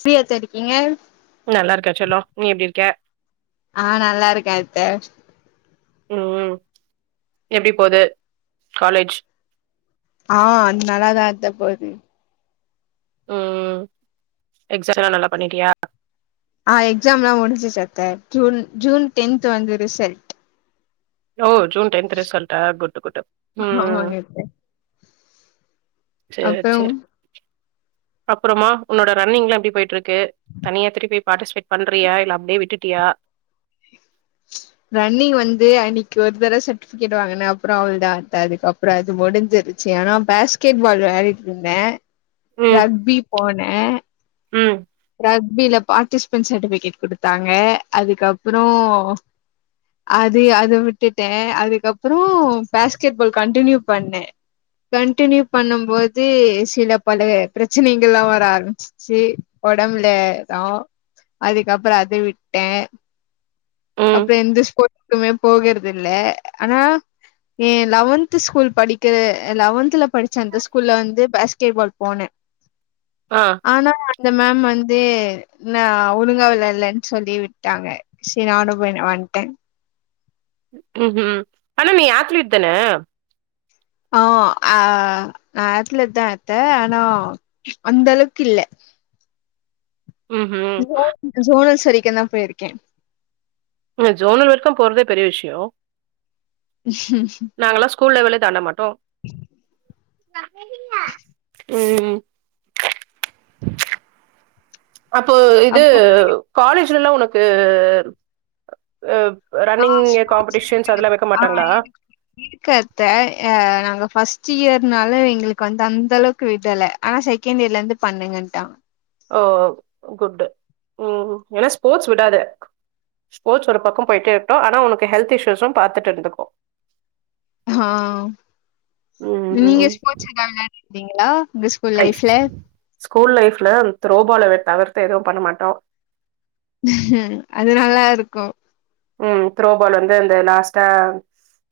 ஃப்ரீயத்த இருகீங்க நல்லா இருக்க செல்லோ நீ எப்டி இருக்க ஆஹ நல்லா இருக்கே அத்தே உ உம் எப்டி போது காலேஜ் ஆஹ நல்லாதா அத்த போது உம்உம் எக்ஸடல்லா நல்ல பன்னிடிய ஆஹ எக்ஸாம் எல்லா முடிஞ்சுச்சு அத்தே ஜூன் ஜூன் டென்த் வந்து ரிசல்ட் [unintelligible] ஜூன் டென்த் ரிசல்டா குட்டு குட்டு உம் ஆமாங்க அத்த சேர் அப்றோ சேர் அப்றோமா உன்னோட ரன்னிங்லா எப்டி போயிட்டு இருக்கு தனியா திருப்பி பாட்டிஸ்பேட் பன்றியா இல்ல அப்டியே விட்டுட்டியா ரன்னிங் வந்து அன்னைக்கு ஒரு தட சர்ட்டிபிகேட் வாங்கினே அப்புறோ அவ்ளதா அத்தே அதுக்கு அப்புறோ அது முடிஞ்சிருச்சு ஆனா பேஸ்கெட் பால் விளயாடிட்டு இருந்தே ம் ரக்பி பான் ஏங ம் ரக்பில பாட்டிபென்ஸ் சட்டிபிகேட் குடுத்தாங்க அதுக்கப்புறோ அது அத விட்டுட்டே அதுக்கப்புறோ பேஸ்கெட் பால் கண்டினியூ பண்ண கன்டினியூ பண்ணும் போது சில பல பிரச்சனைகள்ல்லா வர ஆரம்பிசிச்சு ஒடம்புல ரா அதுக்கபுறோ அதே விட்டே ம் அப்புறோ எந்த ஸ்போட்ஸ்க்குமே போகர் தில்ல ஆனா ஏ லெவன்த் ஸ்கூல் படிக்க லெவன்த் டென்த்ல படிச்ச அந்த ஸ்கூல்ல வந்து பாஸ்கெட் பால் போன ஆ ஆனா அந்த மேம் வந்து தே நௌ ஒழுங்க வேலலான்னு சொல்லி விட்டாங்க சரி நானு [unintelligible] வன்டே உஹம் ஆனா நீ அத்லெட் தான ஆஹ் ஆஹ் அத்லெட் தா அத்தா ஆனா அந்த அளவுக்கு இல்ல ம்ஹும் ஜோ ஜோனல் செரி கென பேயிர்கேன் ஜோனல் வரைக்கும் போறதே பெரிய விஷ்யோம் ஸ்கூல் லெவல்யே தண்டமாட்டோம் உம் [unintelligible] ந உஉம் அப்போ இது அப்புறம் காலேஜ் [unintelligible] உனக்கு ஹ மாட்டாங்களா இருக்கு அத்த நாங்க ஃபஸ்ட் ஃபர்ஸ்ட் இயர்னால எங்களுக்கு வந்து அந்த அளவுக்கு விடல ஆனா செகண்ட் இயர்ல இருந்து பண்ணுங்கன்டாங்க ஓ குட்டு ஏன்னா ஸ்போர்ட்ஸ் விடத ஸ்போர்ட்ஸ் ஒரு பக்கம் போயிட்டே இருட்டோம் ஆனா உனக்கு ஹெல்த் இஷ்யூஸும் பாத்துட்டு இருந்துகோ ஆஹ் ம் நீங்க ம் ஸ்போர்ட்ஸ் எதது விளையாடுங்காள கிங்களா ஐ ஸ்கூல் லைஃப்ல த்ரோ பாலவெ தவிர்த்து எதுவு பண்ணமாட்டோ அது நல்லாயிருக்கு உம் த்ரோபால் வந்து அந்த லாஸ்ட்டா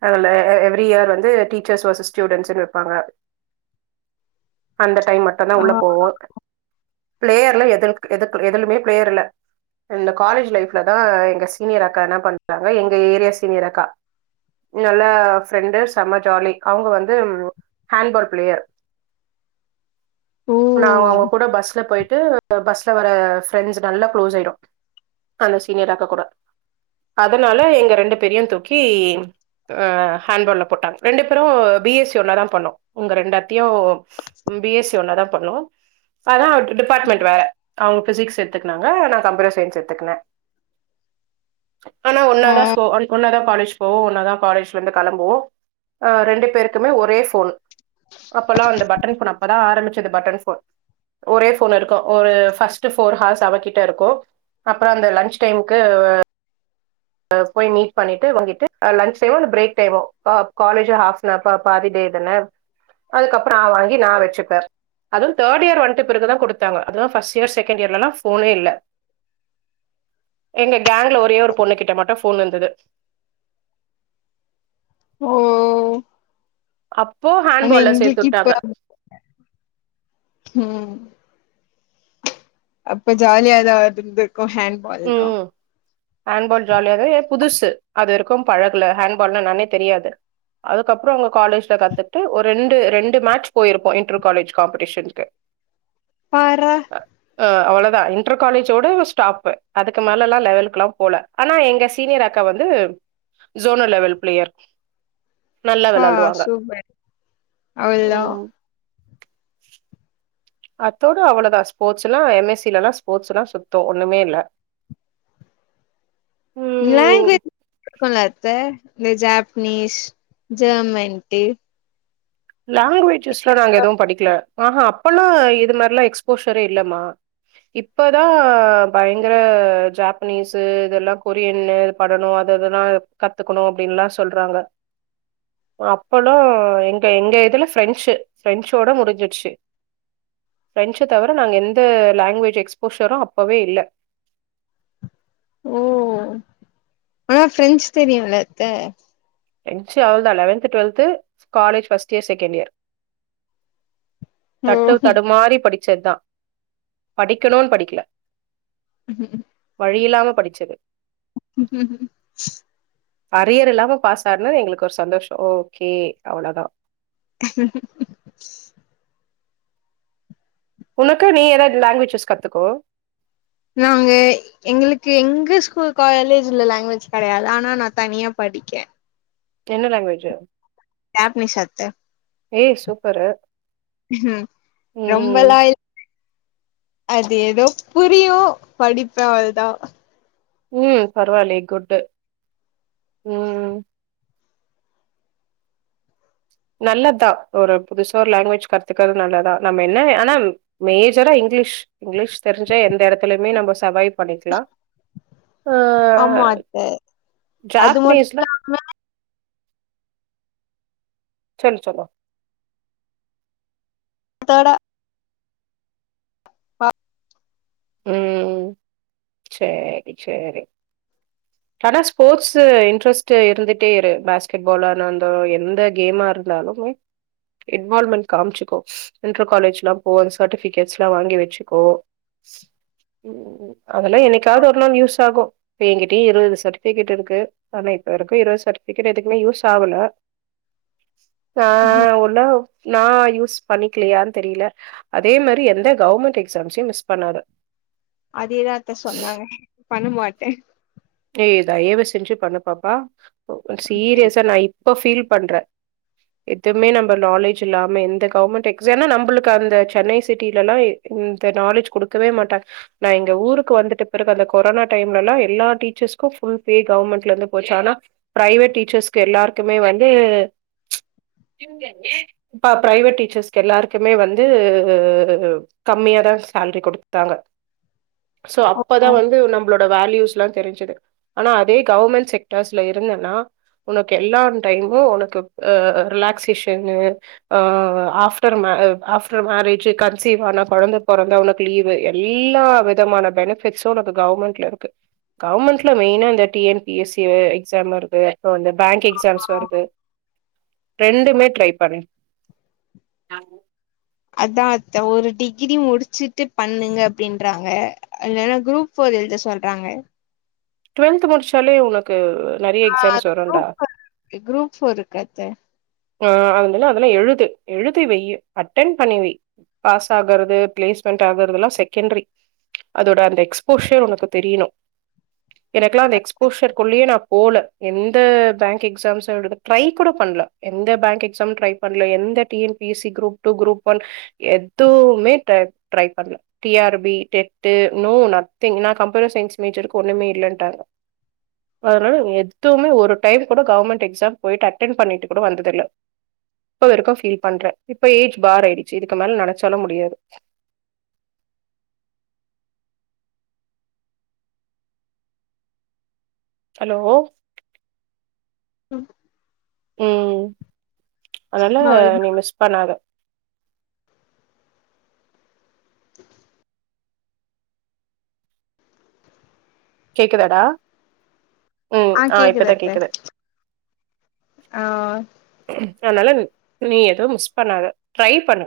அந்த எவ்ரி இயர் வந்து டீச்சர்ஸ் வேசஸ் ஸ்டூடன்ஸுனு வெப்பாங்க அந்த டைம் மட்டுதா ஆ உள்ள போவோம் பிளேயர்ல்லா எதுருக் எதுக் எதுலியுமே பிளேயர் இல்ல இந்த காலேஜ் லைஃப்ல தா எங்க சீனியர் அக்கா என்ன பண்ட்டங்க எங்க ஏரியா சீனியர் அக்கா நல்லா ஃபிரெண்டு செம்ம ஜாலி அவங்க வந்து ஹேண்ட்பால் பிளேயர் ஓ! நாங்க அவங்க கூட பஸ்ல போய்ட் டு பஸ்ல வர ஃப்ரெண்ட்ஸ் நல்லா க்ளோஸ் ஆயிட்டோ அந்த சீனியர் அக்கா கூட அதனால எங்க ரெண்டு பேரையு தூக்கி அஹ் ஹேண்ட் பால்ல போட்டாங்க ரெண்டு பேரு பி எஸ் சி ஒன்னதா பண்ணோ உங்க ரெண்டு அத்தையு பி எஸ் சி ஒன்னதா பண்ணோ ஆனா வன்ட் டிபார்ட்மெண்ட் வேற அவங்க பிசிக்ஸ் எடுத்துக்கனாங்க நா கம்ப்யூட்டர் சயின்ஸ் எடுத்துக்குனே ஆனா ஆ ஒன்னாதா சோ ஒன்னாதா காலேஜ் போவோ ஒன்ன தா காலேஜ் இருந்து கெளம்புவோம் ரெண்டு பேருக்குமே ஒரே போன் அப்போலா வந்து பட்டன் போன் அப்போதா ஆரம்பிச்சது பட்டன் போன் ஒரே போன் இருக்கு ஒரு ஃபர்ஸ்ட் ஃபோர் ஹார்ஸ் அவகிட்ட இருக்கு அப்ரோ அந்த லஞ்ச் டைம்க்கு போய் மீட் பண்ணிட்டு வாங்கிட்டு லஞ்ச் டைம்மோ இல்ல பிரேக் டைம்மோ காலேஜே ஹாஃப் [unintelligible] பாதி டே தான அதுக்கு அப்ரோ நா வாங்கி நா வச்சுப்பே அதுவு தேர்ட் இயர் வன்ட்டபிறகுதா குடுத்தாங்க அது ஃபர்ஸ்ட் இயர் செகண்ட் இயர்லலா போனே இல்ல எங்ககி கேங்ல ஒரே ஒரு பொண்ணு கிட்ட மட்டு போன் இருந்தது ஓ அப்போ ஆனா ஹேண்ட்பால்ல எங்களுக்கு இப்ப சேத்துட்டாங்க ம் அப்ப ஜாலியாதா இருந்து உம் ம் ஆண்ட்பால் ஜாலியாரு எ புதுசு அது வரைக்கு பழகுல ஹேண்ட்பால்னா என்னானே தெரியாது அதுக்கப்புற அங்க காலேஜ்ல கத்துட்டு ஒரு ரெண்டு ரெண்டு மேட்ச் போயிருப்போ இன்டர் காலேஜ் காம்படிஷன்க்கு பார்றா அவ்ளதா இன்டர் காலேஜோட ஸ்டாப்பு அதுக்கு மேலல்லா லெவலுக்கல்லாம் போல ஆனா எங்க சீனியர் அக்கா வந்து ஜோனல் லெவல் ப்ளேயர் ஆ சூப்பர் அவ்ளதா ம் அத்தோட அவ்ளதா ஸ்போர்ட்ஸ்ல்லா எம் எஸ் சி லல்லா ஸ்போர்ட்ஸ்ல்லா சுத்தோ ஒண்ணுமே இல்ல ம் லேங்வேஜ் [inaudible] ல்ல அத்த இந்த ஜேப்பனீஸ் ஜெர்மன்ட்டு லாங்குவேஜஸ்லா நாங்க எதுவு படிக்கல ஆஹா அப்பல்லா இது மாரிலா எக்ஸ்போஷரே இல்லமா இப்பதா பயங்கர ஜேப்பனீஸ்ஸு இதெல்லா கொரியன்ல இது பண்ணணு அததுல்லா கத்துக்கணு அப்படின்ல்லா சொல்றாங்க அ அப்பல்லா எங் ப்ப எங்க இதுல ஃப்ரெஞ்சு ஃப்ரெஞ்சோட முடிஞ்சிருச்சி ஃப்ரெஞ்ச தவர நாங்க எந்த லாங்குவேஜ் எக்ஸ்போஷரு அப்பவே இல்ல ஓ ஆனா ஃப்ரெஞ்சு தெரியுல்ல அத்த எங்க்ச்சு அவ்ளதா eleventh twelfth college first year second year ஓ தட்டு தடுமாறி படி சதுதா படிக்கணுன் படிக்கல வழியில்லாம படிச்சது உஹம் உ அரியர் இல்லாம பாஸ் சானது எங்களுக்கு ஒரு சந்தோஷோ ஓகே அவ்ளோதா உனக்கு நீ ஏதாவது லாங்வேஜஸ் கத்துக்கோ நாங்க எங்களுக்கு எங்க ஸ்கூல் காலேஜ்ல லாங்குவேஜ் கிடையாது ஆனா நா தனியா படிக்கே என்ன லாங்வேஜு ஜப்னீஸ் அத்த ஏய் சூப்பரு ம் ம். ரொம்பல்லா இல் அது ஏதோ புரியு படிப்பே அவள்தா உம் பரவால்லயே குட்டு உம் நல்லத்தா ஒரு புதுசா ஒரு லாங்வேஜ் கத்துக்கறது நல்லத்தா நம்ம என்ன ஆனாம மேஜரா இங்கிலீஷ் இங்கிலீஷ் தெரிஞ்ஜா எந்த இடத் துலயுமே நம்ம சர்வைவ் பண்ணிக்லா ஆமா அத்த அது ஜாப்பனீஸ்ல மட்டோ [unintelligible] ஆம சொல்லு செல்லோ அதோட பா உம் சேரி சேரி ஆனா ஸ்போட்ஸு இன்ட்ரெஸ்ட்டு இருந்துட்டே இரு பாஸ்கெட்பாலானா அந்த எந்த கேமா இருந்தாலு மே இன்வால்மெண்ட் காமிச்சுக்கோ இன்டர் காலேஜ்லாம் போ சர்ட்டிபிகேட்ஸ்ல்லா வாங்கி வெச்சுக்கோ உம் அதெல்லா என்னைக்காவது ஒரு நாள் யூஸ் ஆகு இபே எங்கிட்டயே இருவது சர்ட்டிபிகேட் இருக்கு ஆனா இப்ப இருக்கு இருவது சர்ட்டிபிகேட் எதுக்குமே யூஸ் ஆவுல ஆ [unintelligible] நா யூஸ் பண்ணிக்கலயான்னு தெரியல அதே மாரி எந்த கவர்மெண்ட் எக்ஸாம்ஸையு மிஸ் பண்ணாத அதேதாத்த சொன்னாங்க பண்ணமாட் ட ஏய் தயவு செஞ்சு பண்ணு பாப்பா சீரியஸா நா இப்ப ஃபீல் பண்ற எதுமே நம்ப நாலேஜ் இல்லாம எந்த கவர்மென்ட் எக்ஸா நம்ளுக்கு அந்த சென்னை சிட்டிலல்ல இந்த நாலெஜ் குடுக்கவே மாட்டங்க நா எங்க ஊருக்கு வந்துட்ட பிறகு அந்த கொரோனா டைம்லல்லா எல்லா டீ [unintelligible] ஃபுல் பே கவர்மென்ட்லருந்து போச்சு ஆனா பிரைவேட் டீச்சர்ஸ் எல்லாருக்குமே வந்து பிரைவேட் டீச்சர்ஸ் எல்லார்க்குமே வந்து கம்மியாதா சேல்ரி குடுத்தாங்க சோ அப்பதா ஓ வந்து நம்ளோ வேல்யூஸ்லா தெரிஞ் சுது ஆனா அதே கவர்மென்ட் செக்டார்ஸ்ல இருந்தனா உனக்கு எல்லா டைம்மு உனக்கு அ ரிலாக்சேசனு ஆ ஆஃப்டர் மே ஆஃப்டர் மேரேஜ் கன்சீவ் ஆனா கொழந்த பொறந்தா உனக்கு லீவு எல்லா விதமான பெனிபிட்ஷும் உனக்கு கவர்மென்ட்ல இருக்கு கவர்மெண்ட்ல மெயினா இந்த T N P S C exam வருது இபோவந் பேங்க் எக்ஸாம்ஸ் வருது ரெண்டுமே ட்ரைப் [unintelligible] அத்தா அத்த ஒரு டிகிரி முடிச்சுட்டு பண்ணுங்க அப்டின்றாங்க இல்லன்னா குரூப் ஃபோர் எழுத சொல்றாங்க டுவல்த் முடிச்சாலே உனக்கு நெறைய ஆஹ் எக்ஸாம்ஸ் அது வருண்டா குரூப் ஃபோர் இருக்கு குரூப் ஃபோர் இருக்கு த அஹ் அத மாதில்ல அதெல்லா எழுது எழுதி வெய்யி அட்டன் பண்ணிவை பாஸ் ஆகுறது பிளேஸ்மென்ட் ஆகுறதெல்லா செகண்டரி அதோட அந்த எக்ஸ்போஷியல் உனக்கு தெரியனு எனக்குல்லா அந்த எக்ஸ்போஷர் குள்ளேயே நா போல எந்த பேங்க் எக்ஸாம்சு எழுத ட்ரை கூட பண்ல எந்த பேங்க் எக்ஸாம் ட்ரை பண்ல எந்த T N P S C group two group one எதுவுமே ட்ர ட்ரை பண்ல T R B TET no nothing நா கம்ப்யூட்டர் சயின்ஸ் மேஜர்க்கு ஒன்னுமே இல்லன்ட்டாங்க அதனால எதுவுமே ஒரு டைம் கூட கவர்மெண்ட் எக்ஸாம் போயிட்டு அட்டன் பண்ணிட்டு கூட வந்ததில்ல இப்ப வரைக்கு ஃபீல் பண்ற இப்ப ஏஜ் பார் ஆய்டுச்சு இதுக்கு மேல நெனைச்சாலு முடியாது ஹலோ ம் ம் அதனால நீ மிஸ் பண்ணாத கேக்குதாடா ம் ஆஹ் ஆ இப்பதா கேக்குதத்த கேக்குது ஆஹ் அதனால நீ எதுவு மிஸ் பண்ணாத ட்ரை பண்ணு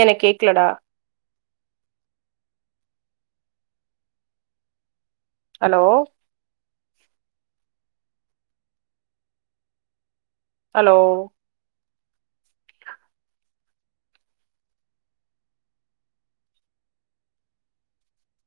என்ன கேக்லடா ஹலோ ஹலோ